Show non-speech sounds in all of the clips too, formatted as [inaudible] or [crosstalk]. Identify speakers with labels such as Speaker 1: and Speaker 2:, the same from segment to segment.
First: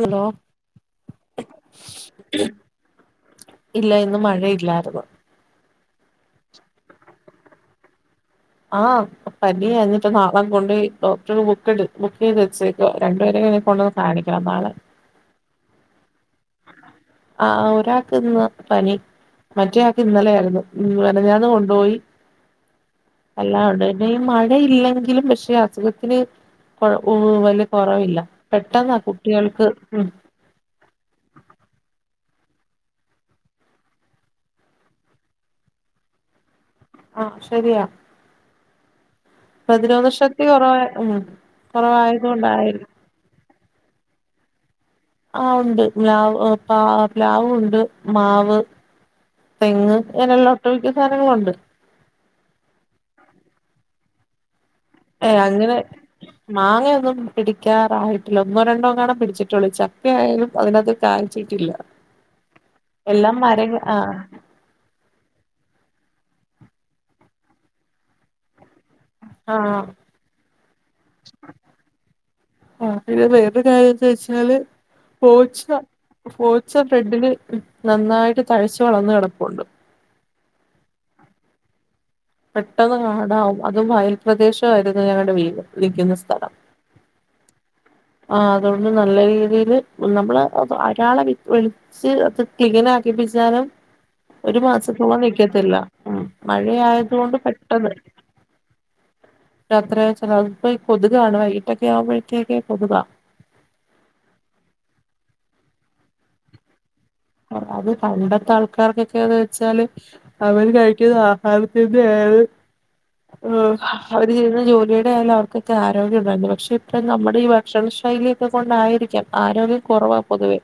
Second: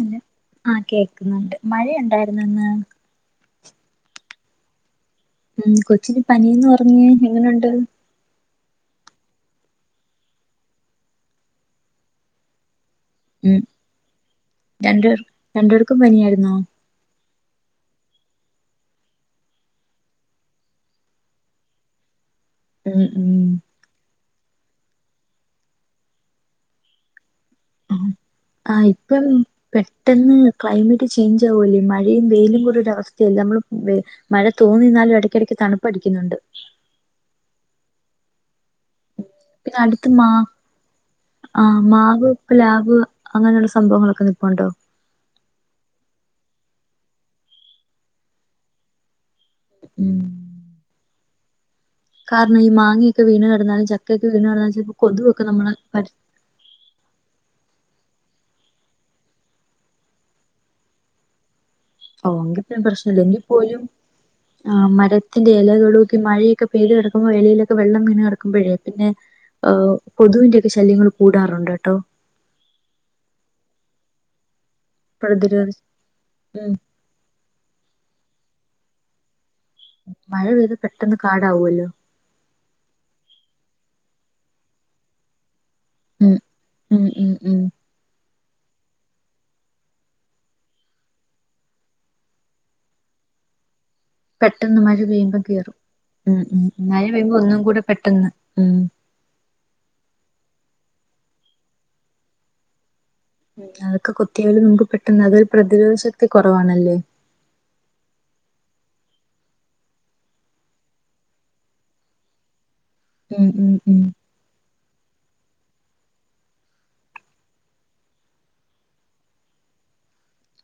Speaker 1: അല്ല ആഹ് കേക്കുന്നുണ്ട് മഴയ ഉണ്ടായിരുന്നോ ഇന്ന്
Speaker 2: ഇല്ല ഇന്ന് മഴയില്ലായിരുന്നു
Speaker 1: ഉം കൊച്ചിന് പനിയന്ന് പറഞ്ഞ് എങ്ങനെയുണ്ട്
Speaker 2: ആഹ് പനിയാ എന്നിട്ട് നാളെ കൊണ്ട് പോയി ഡോക്ടർ ബുക്ക് ബുക്ക് ചെയ്ത് വച്ചേക്കുവാ രണ്ടു പേരും അങ്ങനെ കൊണ്ടുവന്ന് കാണിക്കണം നാളെ
Speaker 1: എൻ്റെ രണ്ട്പേർക്കും പനിയായിരുന്നോ
Speaker 2: ആഹ് ഒരാക്ക് ഇന്ന് പനി മറ്റേയാൾക്ക് ഇന്നലെയായിരുന്നു മെനഞ്ഞാന്ന് കൊണ്ടുപോയി
Speaker 1: ഉം ഉം
Speaker 2: എല്ലാ ഉണ്ട് ഈ മഴയില്ലെങ്കിലും പക്ഷെ അസുഖത്തിന് വലിയ കുറവില്ല
Speaker 1: ആഹ് ഇപ്പം പെട്ടെന്ന് ക്ലൈമറ്റ് ചേഞ്ച് ആകല്ലേ മഴയും വെയിലും ഉള്ള ഒരവസ്ഥയല്ലെ നമ്മള് വെ - മഴ തൂങ്ങി നിന്നാലും ഇടയ്ക്കിടക്ക് തണുപ്പടിക്കുന്നുണ്ട്
Speaker 2: ആഹ് ശരിയാ
Speaker 1: പിന്നെ
Speaker 2: പ്രതിരോധ
Speaker 1: അടുത്ത് മാ
Speaker 2: ശക്തി കൊറവായ ഉം
Speaker 1: ആഹ്
Speaker 2: കൊറവായത്
Speaker 1: മാവ്
Speaker 2: കൊണ്ടായിരി
Speaker 1: പ്ലാവ് അങ്ങനെയുള്ള സംഭവങ്ങളൊക്കെ നിപ്പുണ്ടോ
Speaker 2: ആഹ് ഉണ്ട് പ്ലാവ്ണ്ട് മാവ് തെങ്ങ്
Speaker 1: ഉം
Speaker 2: ഇങ്ങനെയുള്ള ഒട്ടുമിക്ക സാനങ്ങളുണ്ട്
Speaker 1: കാരണം ഈ മാങ്ങയൊക്കെ വീണ് കെടന്നാലും ചക്കയൊക്കെ വീണ് കെടന്നാലും ചെലപ്പോ
Speaker 2: ഏ അങ്ങനെ മാങ്ങയൊന്നും പിടിക്കാറായിട്ടില്ല ഒന്നോ രണ്ടോ ങ്ങാനും പിടിച്ചിട്ടുള്ളൂ ചക്കെ ആയാലും അതിനകത്ത് കായ്ച്ചിട്ടില്ല
Speaker 1: ഓ അങ്കിപ്പോ പ്രശ്നല്ല
Speaker 2: എല്ലാം മരങ്ങ
Speaker 1: എങ്കിപോലും
Speaker 2: ആഹ്
Speaker 1: ആഹ് മരത്തിന്റെ ഇലകളിലൊക്കെ മഴയൊക്കെ പൈത് കിടക്കുമ്പോ ഇലയിലൊക്കെ വെള്ളം വീണ് കിടക്കുമ്പോഴേ പിന്നെ ഹ്
Speaker 2: ആഹ്
Speaker 1: കൊതുകിന്റെയൊക്കെ ശല്യങ്ങൾ കൂടാറുണ്ട് കേട്ടോ
Speaker 2: ആഹ് പിന്നെ വേറൊരു കാര്യംന്താന്ന് വെച്ചാല് പോച്ച
Speaker 1: പ്രതിരോധ ഉം
Speaker 2: പോച്ച ഫ്രെന്റില് നന്നായിട്ട് തഴച്ച് വളർന്ന് കിടപ്പുണ്ട്
Speaker 1: മഴ പെയ്ത പെട്ടെന്ന് കാടാവോല്ലോ
Speaker 2: പെട്ടെന്ന് കാടാവും അതും വയൽ പ്രദേശമായിരുന്നു ഞങ്ങളുടെ വീട് നിക്കുന്ന
Speaker 1: ഉം
Speaker 2: സ്ഥലം
Speaker 1: ഉം ഉം ഉം
Speaker 2: ആഹ് അതുകൊണ്ട് നല്ല രീതിയില് നമ്മള് ഒരാളെ വിളി- അത് ക്ലീൻ ആക്കിപ്പിച്ചാലും ഒരു
Speaker 1: പെട്ടെന്ന് മഴ
Speaker 2: മാസത്തോളം
Speaker 1: പെയ്യുമ്പോ കേറും
Speaker 2: നിക്കത്തില്ല ഉം
Speaker 1: മഴ പെയ്യുമ്പോ
Speaker 2: മഴയായതുകൊണ്ട്
Speaker 1: ഒന്നും കൂടെ
Speaker 2: പെട്ടെന്ന്
Speaker 1: ഉം
Speaker 2: രാത്രി ചിലപ്പോ കൊതുകാണ് വൈകിട്ടൊക്കെ ആവുമ്പോഴേത്തേക്ക് കൊതുക
Speaker 1: ഉം അതൊക്കെ കൊത്തിയാലും നമുക്ക് പെട്ടെന്ന് അതൊരു പ്രതിരോധ ശക്തി കുറവാണല്ലേ
Speaker 2: അത് പണ്ടത്തെ ആൾക്കാർ ക്കൊക്കെന്ന് വെച്ചാല് അവര് കഴിക്കുന്ന ആഹാരത്തിന്റെ ഏത്
Speaker 1: ഉം ഉം ഉം
Speaker 2: ചെയ്യുന്ന ജോലിയുടെ ആായാലും അവർക്കൊക്കെ ആരോഗ്യം ഉണ്ടായിരുന്നു പക്ഷെ ഇപ്പ നമ്മുടെ ഈ ഭക്ഷണ ശൈലിയൊക്കെ കൊണ്ടായിരിക്കാം ആരോഗ്യം കുറവാ പൊതുവെ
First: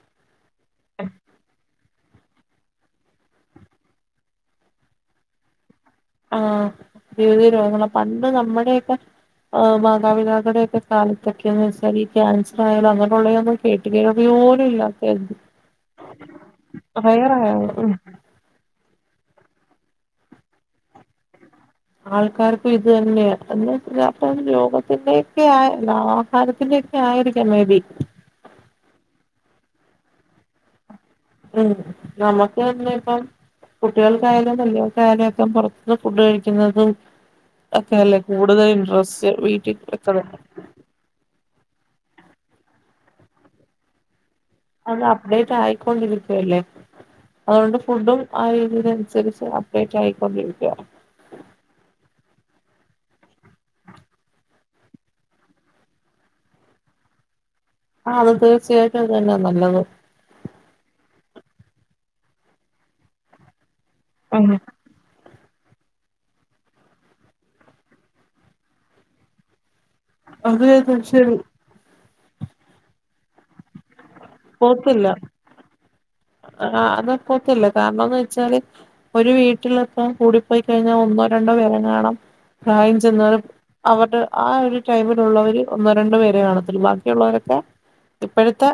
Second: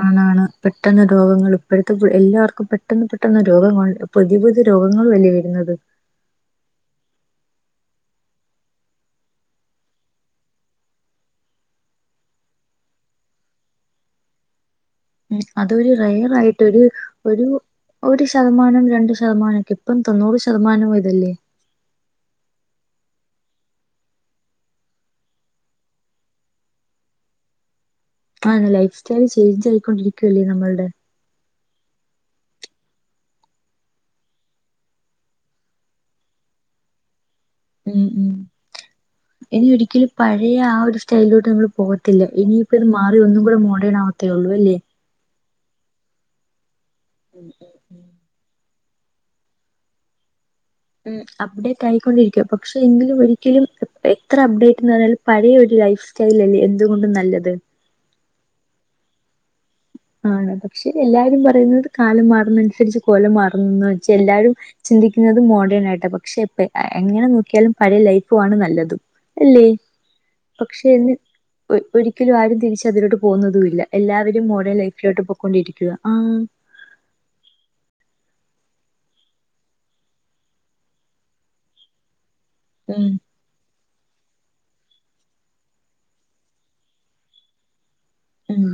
Speaker 1: ആണാണ് പെട്ടെന്ന് രോഗങ്ങൾ ഇപ്പോഴത്തെ എല്ലാവർക്കും പെട്ടെന്ന് പെട്ടെന്ന് രോഗങ്ങൾ പുതിയ പുതിയ രോഗങ്ങൾ അല്ലെ വരുന്നത്
Speaker 2: ആഹ് പുതിയ പുതിയ രോഗങ്ങള പണ്ട് നമ്മുടെയൊക്കെ ആഹ് മാതാപിതാക്കളുടെയക്കെ കാലത്തൊക്കെയന്ന് വെച്ചാല് ഈ ക്യാൻസറായാലോ അങ്ങനെയുള്ള കേട്ടു കേൾവി പോലും ഇല്ല
Speaker 1: ഉം അതൊരു റയർ ആയിട്ട് ഒരു ഒരു
Speaker 2: റയറാണ് ഉം
Speaker 1: ഒര് ശ - ശതമാനം രണ്ട് ശതമാനം ഒക്കെ ഇപ്പം തൊണ്ണൂറ് ശതമാനം ഇതല്ലേ
Speaker 2: ആൾക്കാർക്കും ഇത് തന്നെയ എന്നച്ചാ രോഗത്തിന്റെയൊക്കെ ആ ആഹാരത്തിന്റെ ആയിരിക്കാം മേബി
Speaker 1: ആ ലൈഫ് സ്റ്റൈൽ ചേഞ്ച് ആയിക്കൊണ്ടിരിക്കുവല്ലേ നമ്മൾടെ
Speaker 2: ഉം നമുക്ക് തന്നെ ഇപ്പം കുട്ടികൾക്കായാലും വല്യ വർക്കായാലും ഒക്കെ പുറത്തുന്ന് ഫുഡ് കഴിക്കുന്നത് ഒക്കെ
Speaker 1: ഉം
Speaker 2: അല്ലേ
Speaker 1: ഉം
Speaker 2: കൂടുതൽ ഇന്ററസ്റ്റ് വീട്ടിൽ വെക്കണല്ല
Speaker 1: ഈ ആ ഒര് സ്റ്റൈലിലോട്ട് നമ്മള് പോകത്തില്ല ഇനിയിപ്പത് മാറി ഒന്നും കൂടെ മോഡേൺ ആവത്തേ ഉള്ളൂ അല്ലേ
Speaker 2: അത് അപ്ഡേറ്റ് ആയിക്കൊണ്ടിരിക്കുവല്ലേ
Speaker 1: ഉം ഉം
Speaker 2: അതുകൊണ്ട്
Speaker 1: ഉം
Speaker 2: ഫുഡും ആയിതിനനുസരിച്ച് അപ്ഡേറ്റ് ആയിക്കൊണ്ടിരിക്ക
Speaker 1: ഉം അപ്ഡേറ്റ് ആയിക്കൊണ്ടിരിക്ക പക്ഷെ എങ്കിലും ഒരിക്കലും എത്ര അപ്ഡേറ്റ്ന്നറഞ്ഞാലും പഴയ ഒരു ലൈഫ് സ്റ്റൈൽ അല്ലേ എന്തുകൊണ്ടും നല്ലത്
Speaker 2: ആ അത് തീർച്ചയായിട്ടും അത് തന്നെയാ നല്ലത്
Speaker 1: ആണ് പക്ഷെ എല്ലാരും പറയുന്നത് കാലം മാറുന്ന അനുസരിച്ച് കോലം മാറുന്നു വെച്
Speaker 2: ഉം
Speaker 1: എല്ലാരും ചിന്തിക്കുന്നത് മോഡേൺ ആയിട്ടാ പക്ഷെ എങ്ങനെ നോക്കിയാലും പഴയ ലൈഫു ആണ് നല്ലത് അല്ലേ
Speaker 2: അത്
Speaker 1: പക്ഷെ എന്നെ
Speaker 2: ശരി
Speaker 1: ഒരിക്കലും ആരും തിരിച്ച് അതിലോട്ട് പോകുന്നതുല്ല എല്ലാവരും മോഡേൺ ലൈഫ്
Speaker 2: പോത്തില്ല
Speaker 1: ക്കോട്ട് പോക്കൊണ്ടിരിക്കുവ ആ
Speaker 2: ആഹ് അതപ്പോത്തല്ല കാരണംന്ന് വെച്ചാല് ഒരു വീട്ടിലിപ്പം കൂടിപ്പോയി കഴിഞ്ഞാ ഒന്നോ രണ്ടോ പേരെ കാണും
Speaker 1: ഉം
Speaker 2: പ്രായംചെന്നോല് അവരുടെ ആ ഒരു ടൈമിലുള്ളവര് ഒന്നോ രണ്ടു പേരെ കാണത്തുള്ളൂ ബാക്കിയുള്ളോരൊക്കെ
Speaker 1: ഉം
Speaker 2: ഇപ്പോഴത്തെ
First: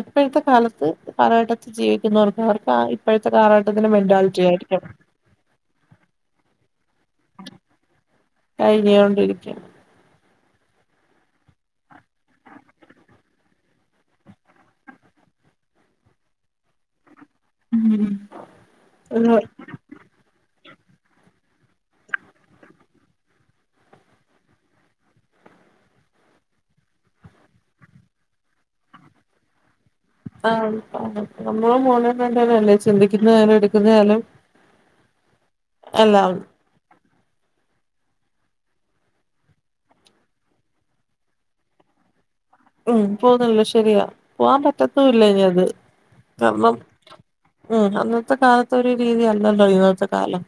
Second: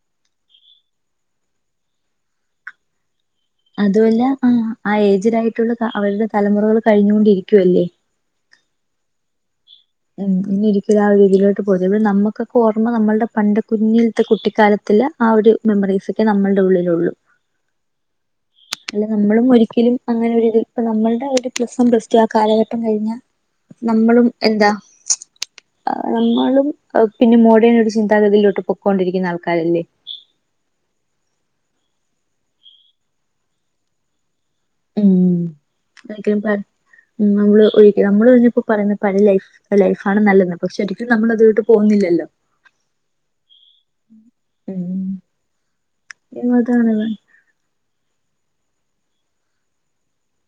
Speaker 2: ഇപ്പോഴത്തെ കാലത്ത് കാലഘട്ടത്തിൽ ജീവിക്കുന്നവർക്ക് അവർക്ക് ഇപ്പോഴത്തെ കാലഘ
Speaker 1: അതുഅല്ല ആ ആ ഏജിലായിട്ടുള്ള അവരുടെ തലമുറകൾ കഴിഞ്ഞോണ്ടിരിക്കുവല്ലേ
Speaker 2: കഴിഞ്ഞൊണ്ടിരിക്ക്യാ
Speaker 1: ഇനിഒരിക്കലും ആ രീതിയിലോട്ട് പൊതുവേ നമ്മുക്കൊക്കെ ഓർമ്മ നമ്മൾടെ പണ്ട് കുഞ്ഞിൽത്തെ കുട്ടിക്കാലത്തില്ല ആ ഒരു മെമ്മറീസൊക്കെ നമ്മള്ടെ ഉള്ളിലൊള്ളൂ അല്ല നമ്മളും ഒരിക്കലും അങ്ങനെ ഇപ്പ നമ്മൾടെ ഒരു പ്ലസ് വൺ പ്ലസ്ടു ആ കാലഘട്ടം കഴിഞ്ഞാ നമ്മളും എന്താ
Speaker 2: [inaudible]
Speaker 1: ആ നമ്മളും പിന്നെ മോഡേൺ ഒരു ചിന്താഗതിയിലോട്ട് പൊക്കൊണ്ടിരിക്കുന്ന ആൾക്കാരല്ലേ
Speaker 2: ആഹ് നമ്മള മോനെ കണ്ടാലല്ലേ ചിന്തിക്കുന്നതാലും എടുക്കുന്നതാലും
Speaker 1: ഉം [unintelligible] നമ്മള് ഒഴി നമ്മളൊഴിഞ്ഞപ്പോ പറയുന്ന പഴേ ലൈഫ് ലൈഫാണ് നല്ലത് പക്ഷെ ഒരിക്കും നമ്മളത്ട്ട് പോകുന്നില്ലല്ലോ
Speaker 2: ഉം പോന്നില്ല ശരിയാ പോവാ പറ്റത്തൂല്ല
Speaker 1: ഉം
Speaker 2: ഇനി അത് കാരണം
Speaker 1: അതാണ്
Speaker 2: ഉം അന്നത്തെ കാലത്തൊരു രീതിയല്ലല്ലോ ഇന്നത്തെ കാലം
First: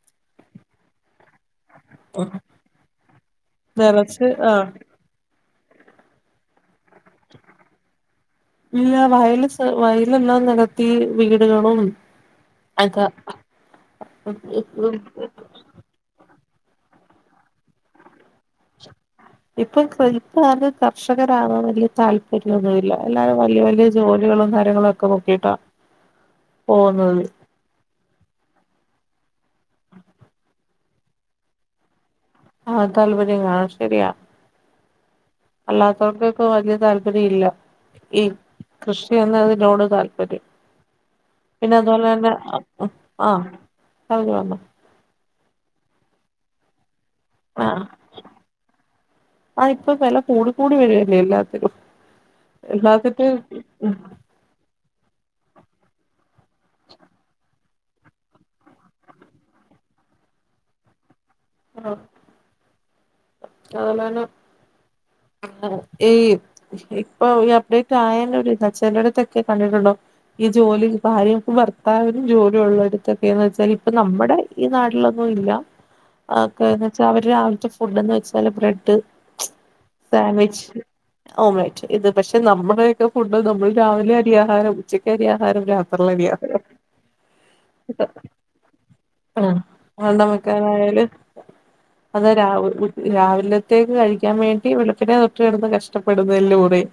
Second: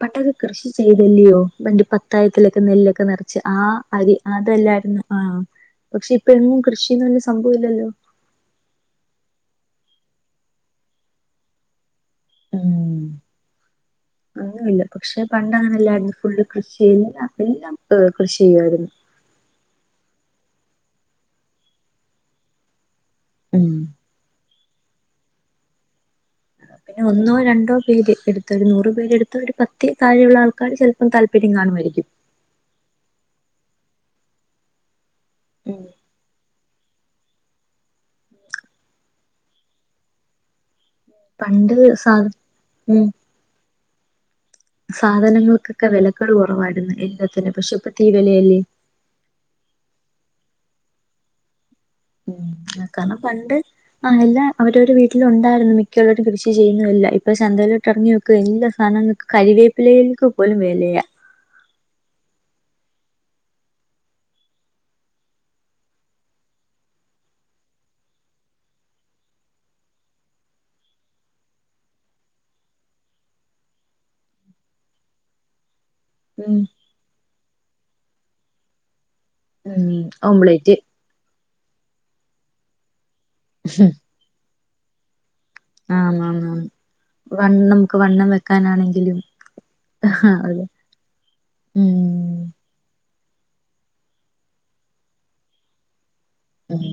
Speaker 1: പണ്ടൊക്കെ കൃഷി ചെയ്തല്ലയോ പണ്ട് പത്തായത്തിലൊക്കെ നെല്ലൊക്കെ നിറച്ച് ആ അരി
Speaker 2: നിറച്ച് ആഹ്
Speaker 1: അതല്ലായിരുന്നു ആഹ് പക്ഷെ ഇപ്പൊ എങ്ങും കൃഷിന്നുള്ള സംഭവല്ലല്ലോ
Speaker 2: ഇല്ല വയലെ സ് വയലെല്ലാം നിരത്തി വീടുകളും
Speaker 1: ഉം
Speaker 2: അതാ
Speaker 1: അങ്ങനല്ല പക്ഷെ പണ്ട് അങ്ങനെല്ലായിരുന്നു ഫുള് കൃഷി എല്ലാം കപ്പിം [unintelligible] കൃഷി ചെയ്യായിരുന്നു
Speaker 2: ഇപ്പൊപ്പൊ ഇപ്പ കർഷകരാകൻ വല്യതാല്പര്യൊന്നുല്ല എല്ലാരും വല്യ
Speaker 1: ഉം
Speaker 2: വല്യ ജോലികളും കാര്യങ്ങളും ഒക്കെ നോക്കിട്ടാ
Speaker 1: പിന്നെ ഒന്നോ രണ്ടോ പേര് എടു ഒരു നൂറ്പേരെടുത്ത ഒരു പത്ത് താഴെയുള്ള ആൾക്കാര് ചിലപ്പം താല്പര്യം കാണുമായിരിക്കും
Speaker 2: ആഹ് താല്പര്യം കാണും ശെരിയാ
Speaker 1: ഉം
Speaker 2: അല്ലാത്തവർക്കൊക്കെ വലിയ താല്പര്യം ഇല്ല ഈ കൃഷിന്ന് അതിനോട് താല്പര്യം പിന്നെ
Speaker 1: പണ്ട് സാ
Speaker 2: അതുപോലെന്നെ
Speaker 1: ഉം
Speaker 2: ആഹ് [unintelligible]
Speaker 1: സാധനങ്ങൾക്കൊക്കെ വിലക്കള് കുറവായിരുന്നു എല്ലാത്തിനും പക്ഷെ ഇപ്പ തീ വിലയല്ലേ
Speaker 2: ആ ഇപ്പൊ വെല കൂടി കൂടി വരല്ലേ എല്ലാത്തിനും
Speaker 1: ഉം നിക്കാനാ
Speaker 2: എല്ലാത്തിട്ട്
Speaker 1: പണ്ട് ആ എല്ലാ. അവരവര് വീട്ടിലുണ്ടായിരുന്നു മിക്കവരടും കൃഷി ചെയ്യുന്നതെല്ലാം ഇപ്പ ചന്തയിലോട്ട് ഇറങ്ങി എല്ലാ സാധനങ്ങക്ക് കറിവേപ്പിലയ്ക്ക് പോലും വെലയ
Speaker 2: ആഹ് [unintelligible] ഇപ്പൊ ഈ അപ്ഡേറ്റ് ആയേന്റൊര്‌താ ചെലട്തൊക്കെ കണ്ടിട്ടുണ്ടോ ഈ ജോലി ഭാര്യക്കും ഭർത്താവിനും ജോലി ഉള്ളടുത്തൊക്കെയന്ന് വെച്ചാ ഇപ്പ നമ്മുടെ ഈ നാട്ടിലൊന്നുല്ല. [inaudible]
Speaker 1: ഉം
Speaker 2: അപ്പേയ് ന്ന് വെച്ചാ അവര് രാവിലത്തെ ഫുഡ് എന്ന് വെച്ചാല് ബ്രെഡ്
Speaker 1: ഉം
Speaker 2: സാൻവിച്ച്
Speaker 1: ഓംലേറ്റ്
Speaker 2: ഓഹ് റെയിറ്റ് ഇത് പശെ നമ്മടെക്കെ ഫുഡ് നമ്മള് രാവിലെ അരി ആഹാരം ഉച്ചയ്ക്ക് അരി ആഹാരം രാത്രിയില് അരി
Speaker 1: ആന്നാന്നാന്ന്
Speaker 2: ആഹാരം
Speaker 1: വണ്ണം നമുക്ക് വണ്ണം വെക്കാനാണെങ്കിലും
Speaker 2: ആഹ്
Speaker 1: ആ
Speaker 2: [unintelligible]
Speaker 1: അതെ ഉം
Speaker 2: അത് രാവ് രാവിലേത്തേയ്ക്ക് കഴിക്കാൻ വേണ്ടി വേള്പ്പ്ന് തെ ട്രി കടന്ന് കഷ്ടപെടുന്നെലുറി.
Speaker 1: ഉം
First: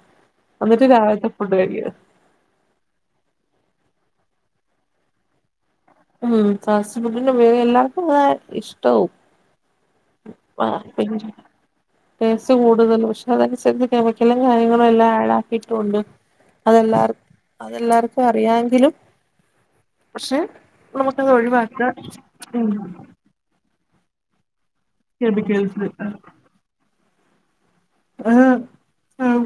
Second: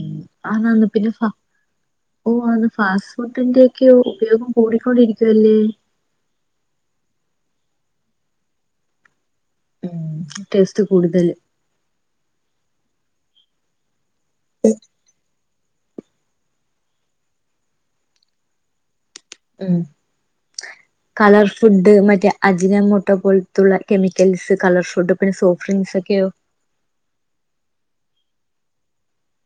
Speaker 2: എന്നിട്ട് രാവിലെത്തെ [unintelligible]
Speaker 1: ഓഹ് അത് ഫാസ്റ്റ് ഫുഡിന്റെയോക്ക്യാ ഉപയോഗം കൂടിക്കൊണ്ടിരിക്കിയ അല്ലെ
Speaker 2: ഉം ഫാസ്റ്റ് ഫുഡിന്റെ ഉപയോഗം എല്ലാവർക്കും അതാ ഇഷ്ടോം
Speaker 1: ഉം ടേസ്റ്റ് കൂടുതല്
Speaker 2: [unintelligible] ടേസ്റ്റ് കൂടതല് പശെ അത് അന്സരിച്ച് കെമിക്കലും കാര്യങ്ങളും എല്ലാ ഏടാ ട്ടോണ്ട് അതെല്ലാർ അതെല്ലാർക്കും അറിയാങ്കിലും
Speaker 1: ഉം
Speaker 2: നമുക്കത്
Speaker 1: കളർ
Speaker 2: ഒഴിവാക്ക
Speaker 1: ഫുഡ് മറ്റേ
Speaker 2: ഉം
Speaker 1: അജിന മോട്ടോ പോ ത്തുള്ള കെമിക്കൽസ് കളർ ഫുഡ് പിന്നെ സോഫ്റ്റ്
Speaker 2: കെമിക്കൽസ്
Speaker 1: ഡ്രിങ്ക്സ് ഒക്കെയോ
Speaker 2: ആഹ് ഉം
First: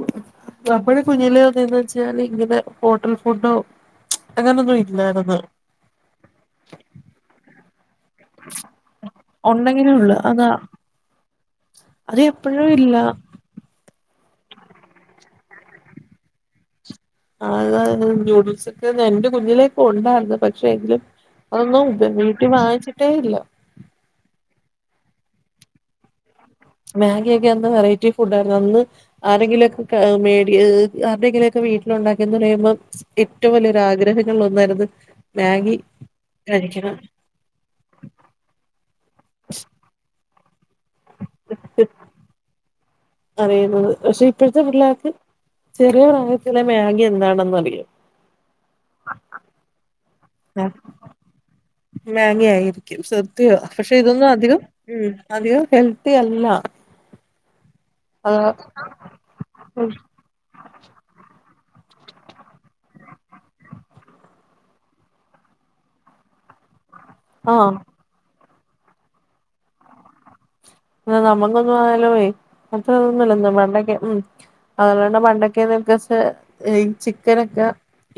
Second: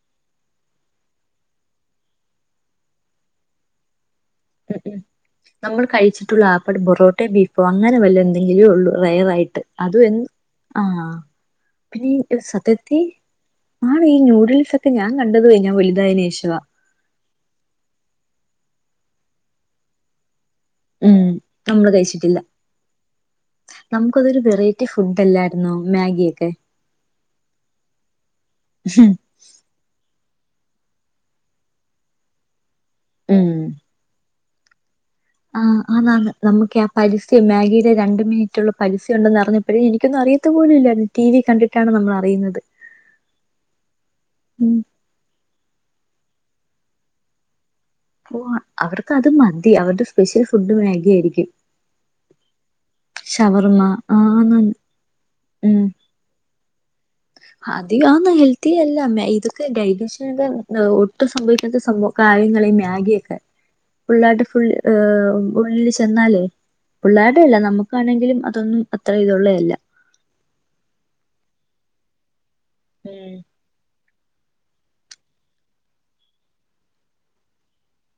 Speaker 2: നമ്മടെ കുഞ്ഞിലെ എന്ന് വെച്ചാല് ഇങ്ങനെ ഹോട്ടൽ ഫുഡോ അങ്ങനൊന്നും ഇല്ലാര്ന്ന്
Speaker 1: നമ്മള് കഴിച്ചിട്ടുള്ള ആപ്പട് പൊറോട്ടേ ബീഫോ അങ്ങനെ വല്ലാ എന്തെങ്കിലും ഒള്ളൂ റെയറായിട്ട്
Speaker 2: ഉണ്ടെങ്കിലേ
Speaker 1: അതും
Speaker 2: ഉള്ളൂ
Speaker 1: എന്ന്
Speaker 2: അതാ
Speaker 1: ആഹ് പിന്നെ
Speaker 2: അത്
Speaker 1: ഇ
Speaker 2: എപ്പോഴും ഇല്ല
Speaker 1: സത്യത്തി ആണ് ഈ ന്യൂഡിൽസ് ഒക്കെ ഞാൻ കണ്ടത് കഴിഞ്ഞാ വല്തായതിന് ശേഷാ
Speaker 2: ആഹ് ന്യുഡിൽസൊക്കെ എന്റെ കുഞ്ഞിലേ ഇപ്പോ ഉണ്ടായിരുന് പ പക്ഷെങ്കില്
Speaker 1: ഉം
Speaker 2: അതൊന്നും
Speaker 1: നമ്മള്
Speaker 2: വീട്ടി വാങ്ങിച്ചിട്ടേ ഇല്ല
Speaker 1: നമ്മുക്ക് അതൊരു വെറൈറ്റി ഫുഡ്ല്ലാര്ന്നോ മാഗിയൊക്കെ
Speaker 2: മാഗിയെക്കെ അന്ന് വെറൈറ്റി ഫുഡ് ആര്ന്ന് അന്ന് ആരെങ്കിലോ ക്കാ മേടി ഇ ആരുടെങ്കിലൊക്കെ വീട്ടില് ഒണ്ടാക്കി എന്ന് പറയ്മ്പം
Speaker 1: ഉം
Speaker 2: എറ്റോം വല്ല്യരു ആഗ്രഹങ്ങളില് ഒന്നാര്ന്ന്
Speaker 1: ആഹ് ആന്ന് ആന്ന് നമ്മക്കേ ആഹ് പരി റ്റി മാഗിടെ രണ്ട് മിനിറ്റ് ഉള്ള പരസ്യം ഒണ്ടെന്ന് അറിഞ്ഞപ്പഴേ എനിക്കൊന്നും അറിയത്തും പോലും ഇല്ലാര്ന്ന് ടി വി കണ്ടിട്ടാണ് നമ്മള് അറിയ്ന്നത്
Speaker 2: അറിയുന്നത് പശെ ഇപ്പോഴത്തെ പിള്ളേർക്ക് ചെറിയ പ്രായത്തിലെ മാഗി എന്താണെന്ന് അറിയും
Speaker 1: ഓഹ് അവർക്ക് അത് മതി അവരുടെ സ്പെഷ്യൽ ഫുഡ് മാഗി ആയിരിക്കും
Speaker 2: മാഗി ആയും ക്കും സത്യയാ
Speaker 1: ഷവർമ്മ
Speaker 2: പശെ ഇതൊന്നും
Speaker 1: ആന്ന്
Speaker 2: അധികം ഉം അധികം ഹെൽത്തി അല്ലാ
Speaker 1: അതികാന്ന് ഹെൽത്തി അല്ല മേയ് ഇതൊക്കെ ഡൈജിഷ [unintelligible] ഒട്ടും സംഭാവിക്കാത്ത സംഭവ കാര്യങ്ങളാ ഈ മാഗിയൊക്കെ പുള്ളേര്ടെ ഫുൾ ഉള്ളില് ചെന്നാലേ പിള്ളേടെ അല്ല
Speaker 2: ആഹ്
Speaker 1: നമ്മക്കാണെങ്കിലും അതൊന്നും അത്ര ഇത് ഒള്ളാ അല്ലാ
Speaker 2: നമ്മങ്ങൊന്നും ആയാലും യെ [unintelligible]
Speaker 1: ഉം
Speaker 2: [unintelligible] പണ്ടൊക്കെന്ന് [unintelligible] ചിക്കനൊക്കെ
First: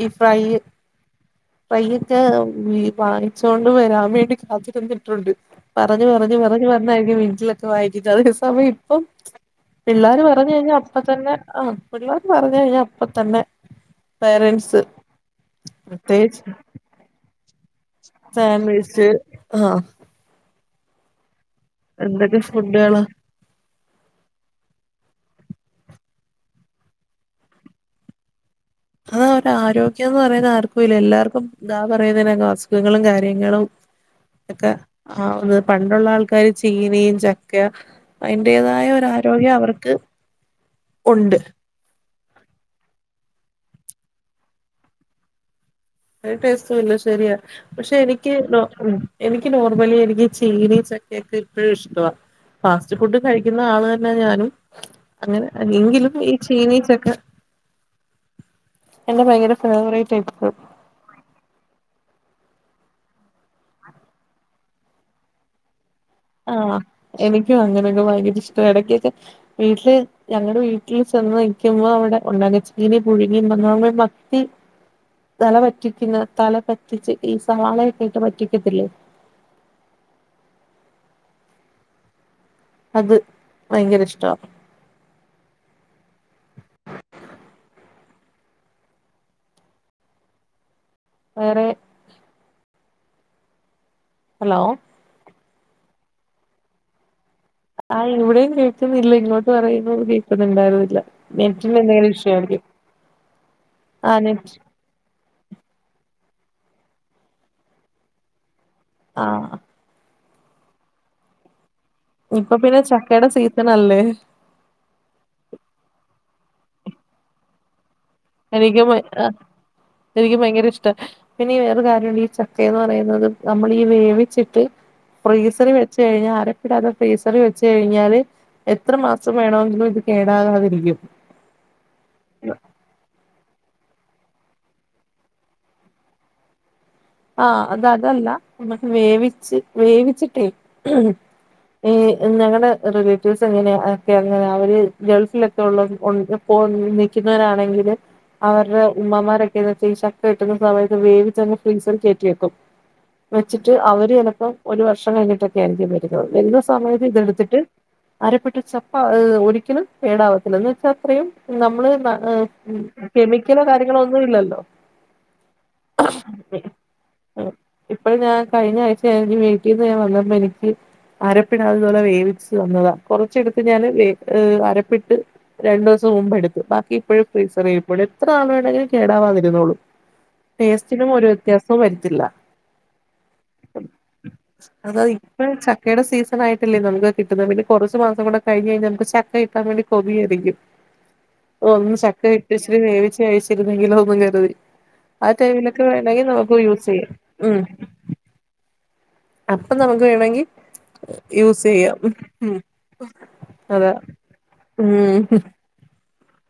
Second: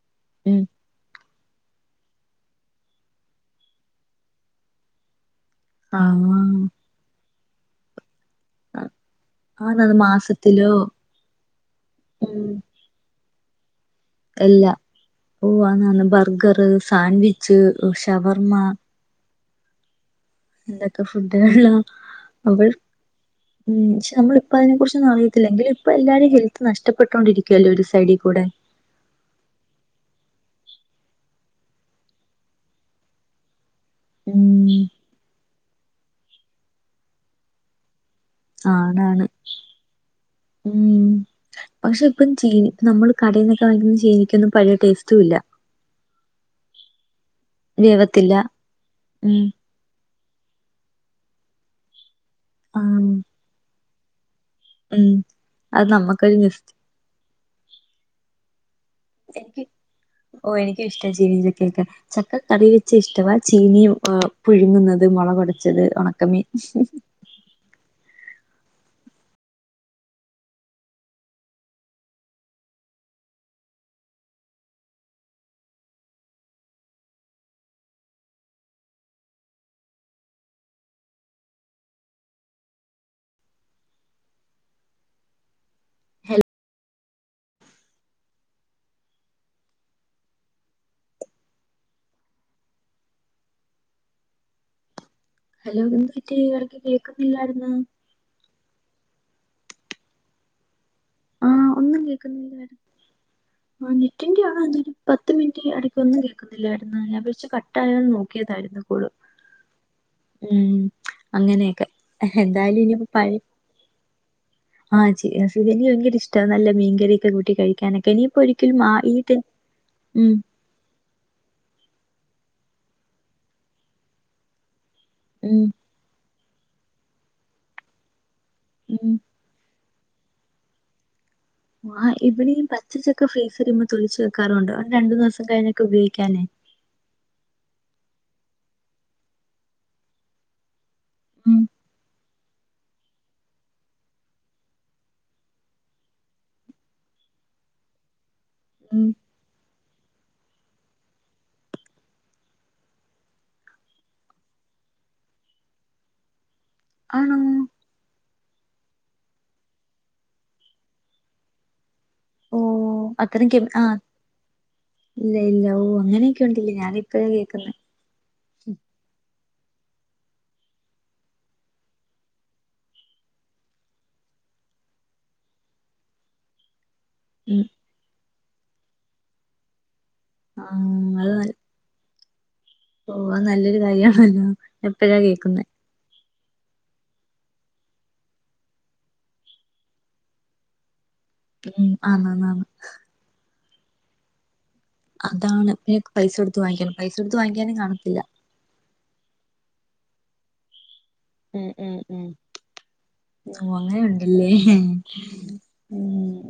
Speaker 2: ഈ ഫ്രൈ
Speaker 1: ഉം
Speaker 2: പയ്യൊക്കെ ഈ വാങ്ങിച്ചോണ്ട് വരാൻ വേണ്ടി കാത്തിര്ന്നിട്ട് ഉണ്ട് പറഞ്ഞ് പറഞ്ഞ് പറഞ്ഞ്
Speaker 1: ആഹ്
Speaker 2: പറഞ്ഞായ്രിക്കും വീൻന്റിലൊക്കെ വാങ്ങിക്കുന്നത് അതേ സമയം ഇപ്പം
Speaker 1: ആന്നാന്ന്
Speaker 2: പിള്ളാര് പറഞ്ഞ്
Speaker 1: മാസത്തിലോ
Speaker 2: കഴിഞ്ഞാ അപ്പ തന്നെ ആഹ് പിള്ളേര് പറഞ്ഞ് കഴിഞ്ഞാ അപ്പ തന്നെ
Speaker 1: എല്ലാം
Speaker 2: പേരൻസ്
Speaker 1: [unintelligible] ബർഗറ് സാൻവിച്ച്
Speaker 2: ഫമിൽസ് ആഹ്
Speaker 1: എന്തൊക്കെ ഫുഡ്കളാ
Speaker 2: എന്തൊക്കെ ഫുഡ്കള്
Speaker 1: ഉ്ം ച്ചാ നമ്മളിപ്പം അതിനെ കുറിച്ചൊന്നും അറയത്തില്ലാ എങ്കിലും ഇപ്പൊ എല്ലാരും ഹെൽത്ത് നഷ്ടപ്പെട്ടോണ്ടിരിക്കുവ്യാ അല്ലോ ഒര് സൈഡി കൂടെ
Speaker 2: അതാ ഒര് ആരോഗ്യം എന്ന് പറയുന്നത് ആർക്കും ഇല്ല എല്ലാർക്കും ദാ പറയുന്നതിനേ അസുഖങ്ങളും കാര്യങ്ങളും
Speaker 1: ഉം
Speaker 2: ണ [unintelligible] പണ്ടുള്ളാ ആൾക്കാര് ചീനയും ചക്കാ അയിന്റേതായ ഒര്
Speaker 1: ആണാണ്
Speaker 2: ആരോഗ്യം അവർക്ക് ഒണ്ട്.
Speaker 1: പശെ ഇപ്പം ചീനി നമ്മള് കടേന്നൊക്കെ വങ്ങിക്ക്ന്നാ ചീനിക്കൊന്നും പഴയ ടേസ്റ്റും ഇല്ല.
Speaker 2: ഒരു ടേസ്റ്റ് ഇല്ല ശരിയാ, പക്ഷെ എനിക്ക്
Speaker 1: വേവത്തില്ല ഉം
Speaker 2: എനിക്ക് അത് പോലെ എനിക്ക് ചീനി ചക്കയൊക്കെ ഇപ്പോഴും ഇഷ്ട വാ, ഫാസ്റ്റ്
Speaker 1: ആഹ്
Speaker 2: ഫുഡ് കഴിക്കുന്ന ആള് തന്നെ ഞാനും.
Speaker 1: ഉം
Speaker 2: അങ്ങനെ
Speaker 1: അത്
Speaker 2: എങ്കിലും ഈ
Speaker 1: നമ്മക്കൊരു മിസ്
Speaker 2: ചീനീ, ചക്ക എന്റെ ഭയങ്കര
Speaker 1: എനിക്ക്
Speaker 2: ഫേവറേറ്റ്
Speaker 1: ഓ
Speaker 2: ആയിപ്പോവും
Speaker 1: എനിക്കും ഇഷ്ട ചീനീം ചക്കയൊക്കെ. ചക്കക്കറി വെച്ച് ഇഷ്ടവാ, ചീനി പുഴുങ്ങുന്നത് മുളകുടച്ചത് ഉണക്ക
Speaker 2: ആഹ്
Speaker 1: [unintelligible]
Speaker 2: എനിക്കും അങ്ങനെയൊക്കെ ഭയര ഇഷ്ടവാ, ഇടയ്ക്കൊക്കെ വീട്ടില് ഞങ്ങളുടെ വീട്ടിൽ ചെന്ന് നിൽക്കുമ്പോ അവിടെ ഉണ്ടാക്കും, ചീനി, പുഴുങ്ങി മത്തി തല പറ്റിക്കുന്ന തല പറ്റിച്ച് ഈ സവാളയൊക്കെ ഇയിട്ട് പറ്റിക്കത്തില്ലേ. അത് ഭയങ്കര ഇഷ്ടമാണ് വേറെ ഹലോ?
Speaker 1: ഹലോ എന്തു പറ്റി ഇടക്ക് കേൾക്കന്നില്ലായിരുന്നു.
Speaker 2: ആ ഇവിടെയും കേൾക്കുന്നില്ല ഇങ്ങോട്ട്. പറയുന്നു കേൾക്കുന്നുണ്ടായിരുന്നില്ല.
Speaker 1: ആഹ്
Speaker 2: നെറ്റിന്റെ
Speaker 1: ഒന്നും
Speaker 2: എന്തെങ്കിലും ഇഷുആയിരിക്കും
Speaker 1: കേൾക്കുന്നില്ലായിരുന്നു
Speaker 2: ആ
Speaker 1: നെറ്റിന്റെ
Speaker 2: നെറ്റ്
Speaker 1: ആണോ എന്തേലും പത്ത് മിനിറ്റ് ഇടയ്ക്ക്ന്നും കേൾക്കുന്നില്ലായിരുന്നു, ഞാൻ വോച്ച് കട്ടയോ നോക്കിയതായിരുന്നു
Speaker 2: ആഹ്
Speaker 1: ഉം അങ്ങനെയൊക്കെ
Speaker 2: ഇപ്പൊ
Speaker 1: എന്തായാലും
Speaker 2: പിന്നെ
Speaker 1: ഇനി
Speaker 2: ചക്കയുടെ
Speaker 1: പഴി
Speaker 2: സീസൺ അല്ലേ
Speaker 1: ആ എനിക്ക് ഭയങ്കര ഇഷ്ട നല്ല മീൻകറിയ ഒക്കെ കൂട്ടി കഴിക്കാനൊക്കെ ഒരിക്കലും
Speaker 2: എനിക്കും
Speaker 1: ആ
Speaker 2: ബ
Speaker 1: ഈ ടൈം ഉം
Speaker 2: എനിക്കും ബയങ്കര ഇഷ്ടാ പിന്നെ വേറെ കാര്യം ഉണ്ട് ഈ ച ക്കെന്ന് പറയുന്നത് നമ്മൾ ഈ വേവിച്ചിട്ട്
Speaker 1: ഉം
Speaker 2: ഫ്രീസറി വച്ച് കഴിഞ്ഞാൽ അരപ്പിടാതെ ഫ്രീസറിൽ വെച്ച് കഴിഞ്ഞാല്, എത്ര
Speaker 1: ഉം
Speaker 2: മാസം വേണമെങ്കിലും ഇത് കേടാകാതിരിക്കും.
Speaker 1: ആ ഇവിടെ ഈ പച്ച ചക്ക ഫ്രീസർ ഈ തൊലിച്ച് വെക്കാറുണ്ട്. അവ രണ്ടു, മൂന്നു ദിവസം കഴിഞ്ഞൊക്കെ ഉപയോഗിക്കാലോ.
Speaker 2: ആ അതതല്ല നമ്മക്ക് വേവിച്ച് വേവിച്ചിട്ടേ
Speaker 1: ഉം
Speaker 2: ഞങ്ങളുടെ റിലേറ്റീവ്സ് എങ്ങനെയ ഒക്കെ അങ്ങനെ അവര് ഗൾഫിലൊക്കെ ഉള്ള പോയിനിൽക്കുന്നവരാണെങ്കില്. അവരുടെ
Speaker 1: ഉം
Speaker 2: ഉമ്മ മാരൊക്കെയാണെ ചക്ക കിട്ടുന്ന സമയത്ത് വേവിച്ചങ്ങ് ഫ്രഡ്ജിൽ കയറ്റി വെക്കും. വെച്ചിട്ട് അവര് ചിലപ്പോം ഒരു വർഷം കഴിഞ്ഞിട്ടൊക്കെയ വരുന്നത്. വരുന്ന സമയത്ത്
Speaker 1: ആണോ
Speaker 2: ഇതെടുത്തിട്ട്. അരപ്പിട്ട് ചക്ക ഒരിക്കലും കേേടാവത്തില്ല എന്ന് വെച്ചാ അത്രയും നമ്മള്. ആ
Speaker 1: ഓ അത്രയും
Speaker 2: കെമിക്കലോ
Speaker 1: കെമി ആ
Speaker 2: കാര്യങ്ങളോ ഒന്നും ഇല്ലല്ലോ
Speaker 1: ഇ ഞാന ഇപ്പഴെ കേൾക്കുന്ന
Speaker 2: ഇപ്പൾ ഞാൻ കഴിഞ്ഞ ആഴ്ച്ച ഞാൻ വീട്ടിൽ നിന്ന് വല്ല എനിക്ക് അരപ്പിടാതെ വേവിച്ചു തന്നതാ കൊറച്ചെടത്ത് ഞാൻ വേ ഏ അരപ്പിട്ട്. രണ്ടു ദിവസം മുമ്പ് എടുത്തു ബാക്കി ഇപ്പളുംഎത്ര
Speaker 1: ഉം
Speaker 2: നാള് വേണെങ്കിലും ഫ്രീസറിൽ ഇരുപ്പുണ്ട്, കേടാവാതിരരുന്നുള്ളൂ
Speaker 1: ആ
Speaker 2: ടേസ്റ്റിനും
Speaker 1: അത് ന
Speaker 2: വരത്തില്ല
Speaker 1: ഓ അത് നല്ലൊരു കാര്യമാണല്ലോ
Speaker 2: അതാ
Speaker 1: ഇപ്പഴാ
Speaker 2: ഇപ്പ
Speaker 1: കേൾക്കുന്ന.
Speaker 2: ചക്കയുടെ സീസൺായിട്ടല്ല നമക്ക് കിട്ടുന്നത്, പിന്നെ കുറച്ച മാസം കൂ കഴിഞ് കഴിഞ്ഞാൽ നമുക്ക് ചക്ക കിട്ടാൻ വേണ്ടി, കൊതിയായിരിക്കും.
Speaker 1: ഉം
Speaker 2: ഒന്ന് ചക്ക കിട്ടിയ
Speaker 1: ആന്നാന്നാന്ന്
Speaker 2: ഇച്ചിരി വേവിച്ച കഴിച്ചിരുന്നെങ്കിലൊ എന്നു കരുതി. ആ
Speaker 1: അതാണ്
Speaker 2: ടൈമിലൊക്കെ
Speaker 1: പിന്നക്ക്
Speaker 2: വേണമെങ്കിൽ
Speaker 1: പൈസ
Speaker 2: നമുക്ക്
Speaker 1: കൊടുത്ത്
Speaker 2: യൂസ്
Speaker 1: വാങ്ങിക്കാനും
Speaker 2: ചെയ്യാം
Speaker 1: പൈസ കൊടുത്ത് വാങ്ങിക്കാനും കാണത്തില്ല
Speaker 2: അപ്പം നമുക്ക് വേണമെങ്കിൽ യൂസ് ചെയ്യാം ഉം
Speaker 1: ഓ
Speaker 2: അതാ
Speaker 1: അങ്ങനെ ഉണ്ടല്ലേ
Speaker 2: ഉം
Speaker 1: ഉം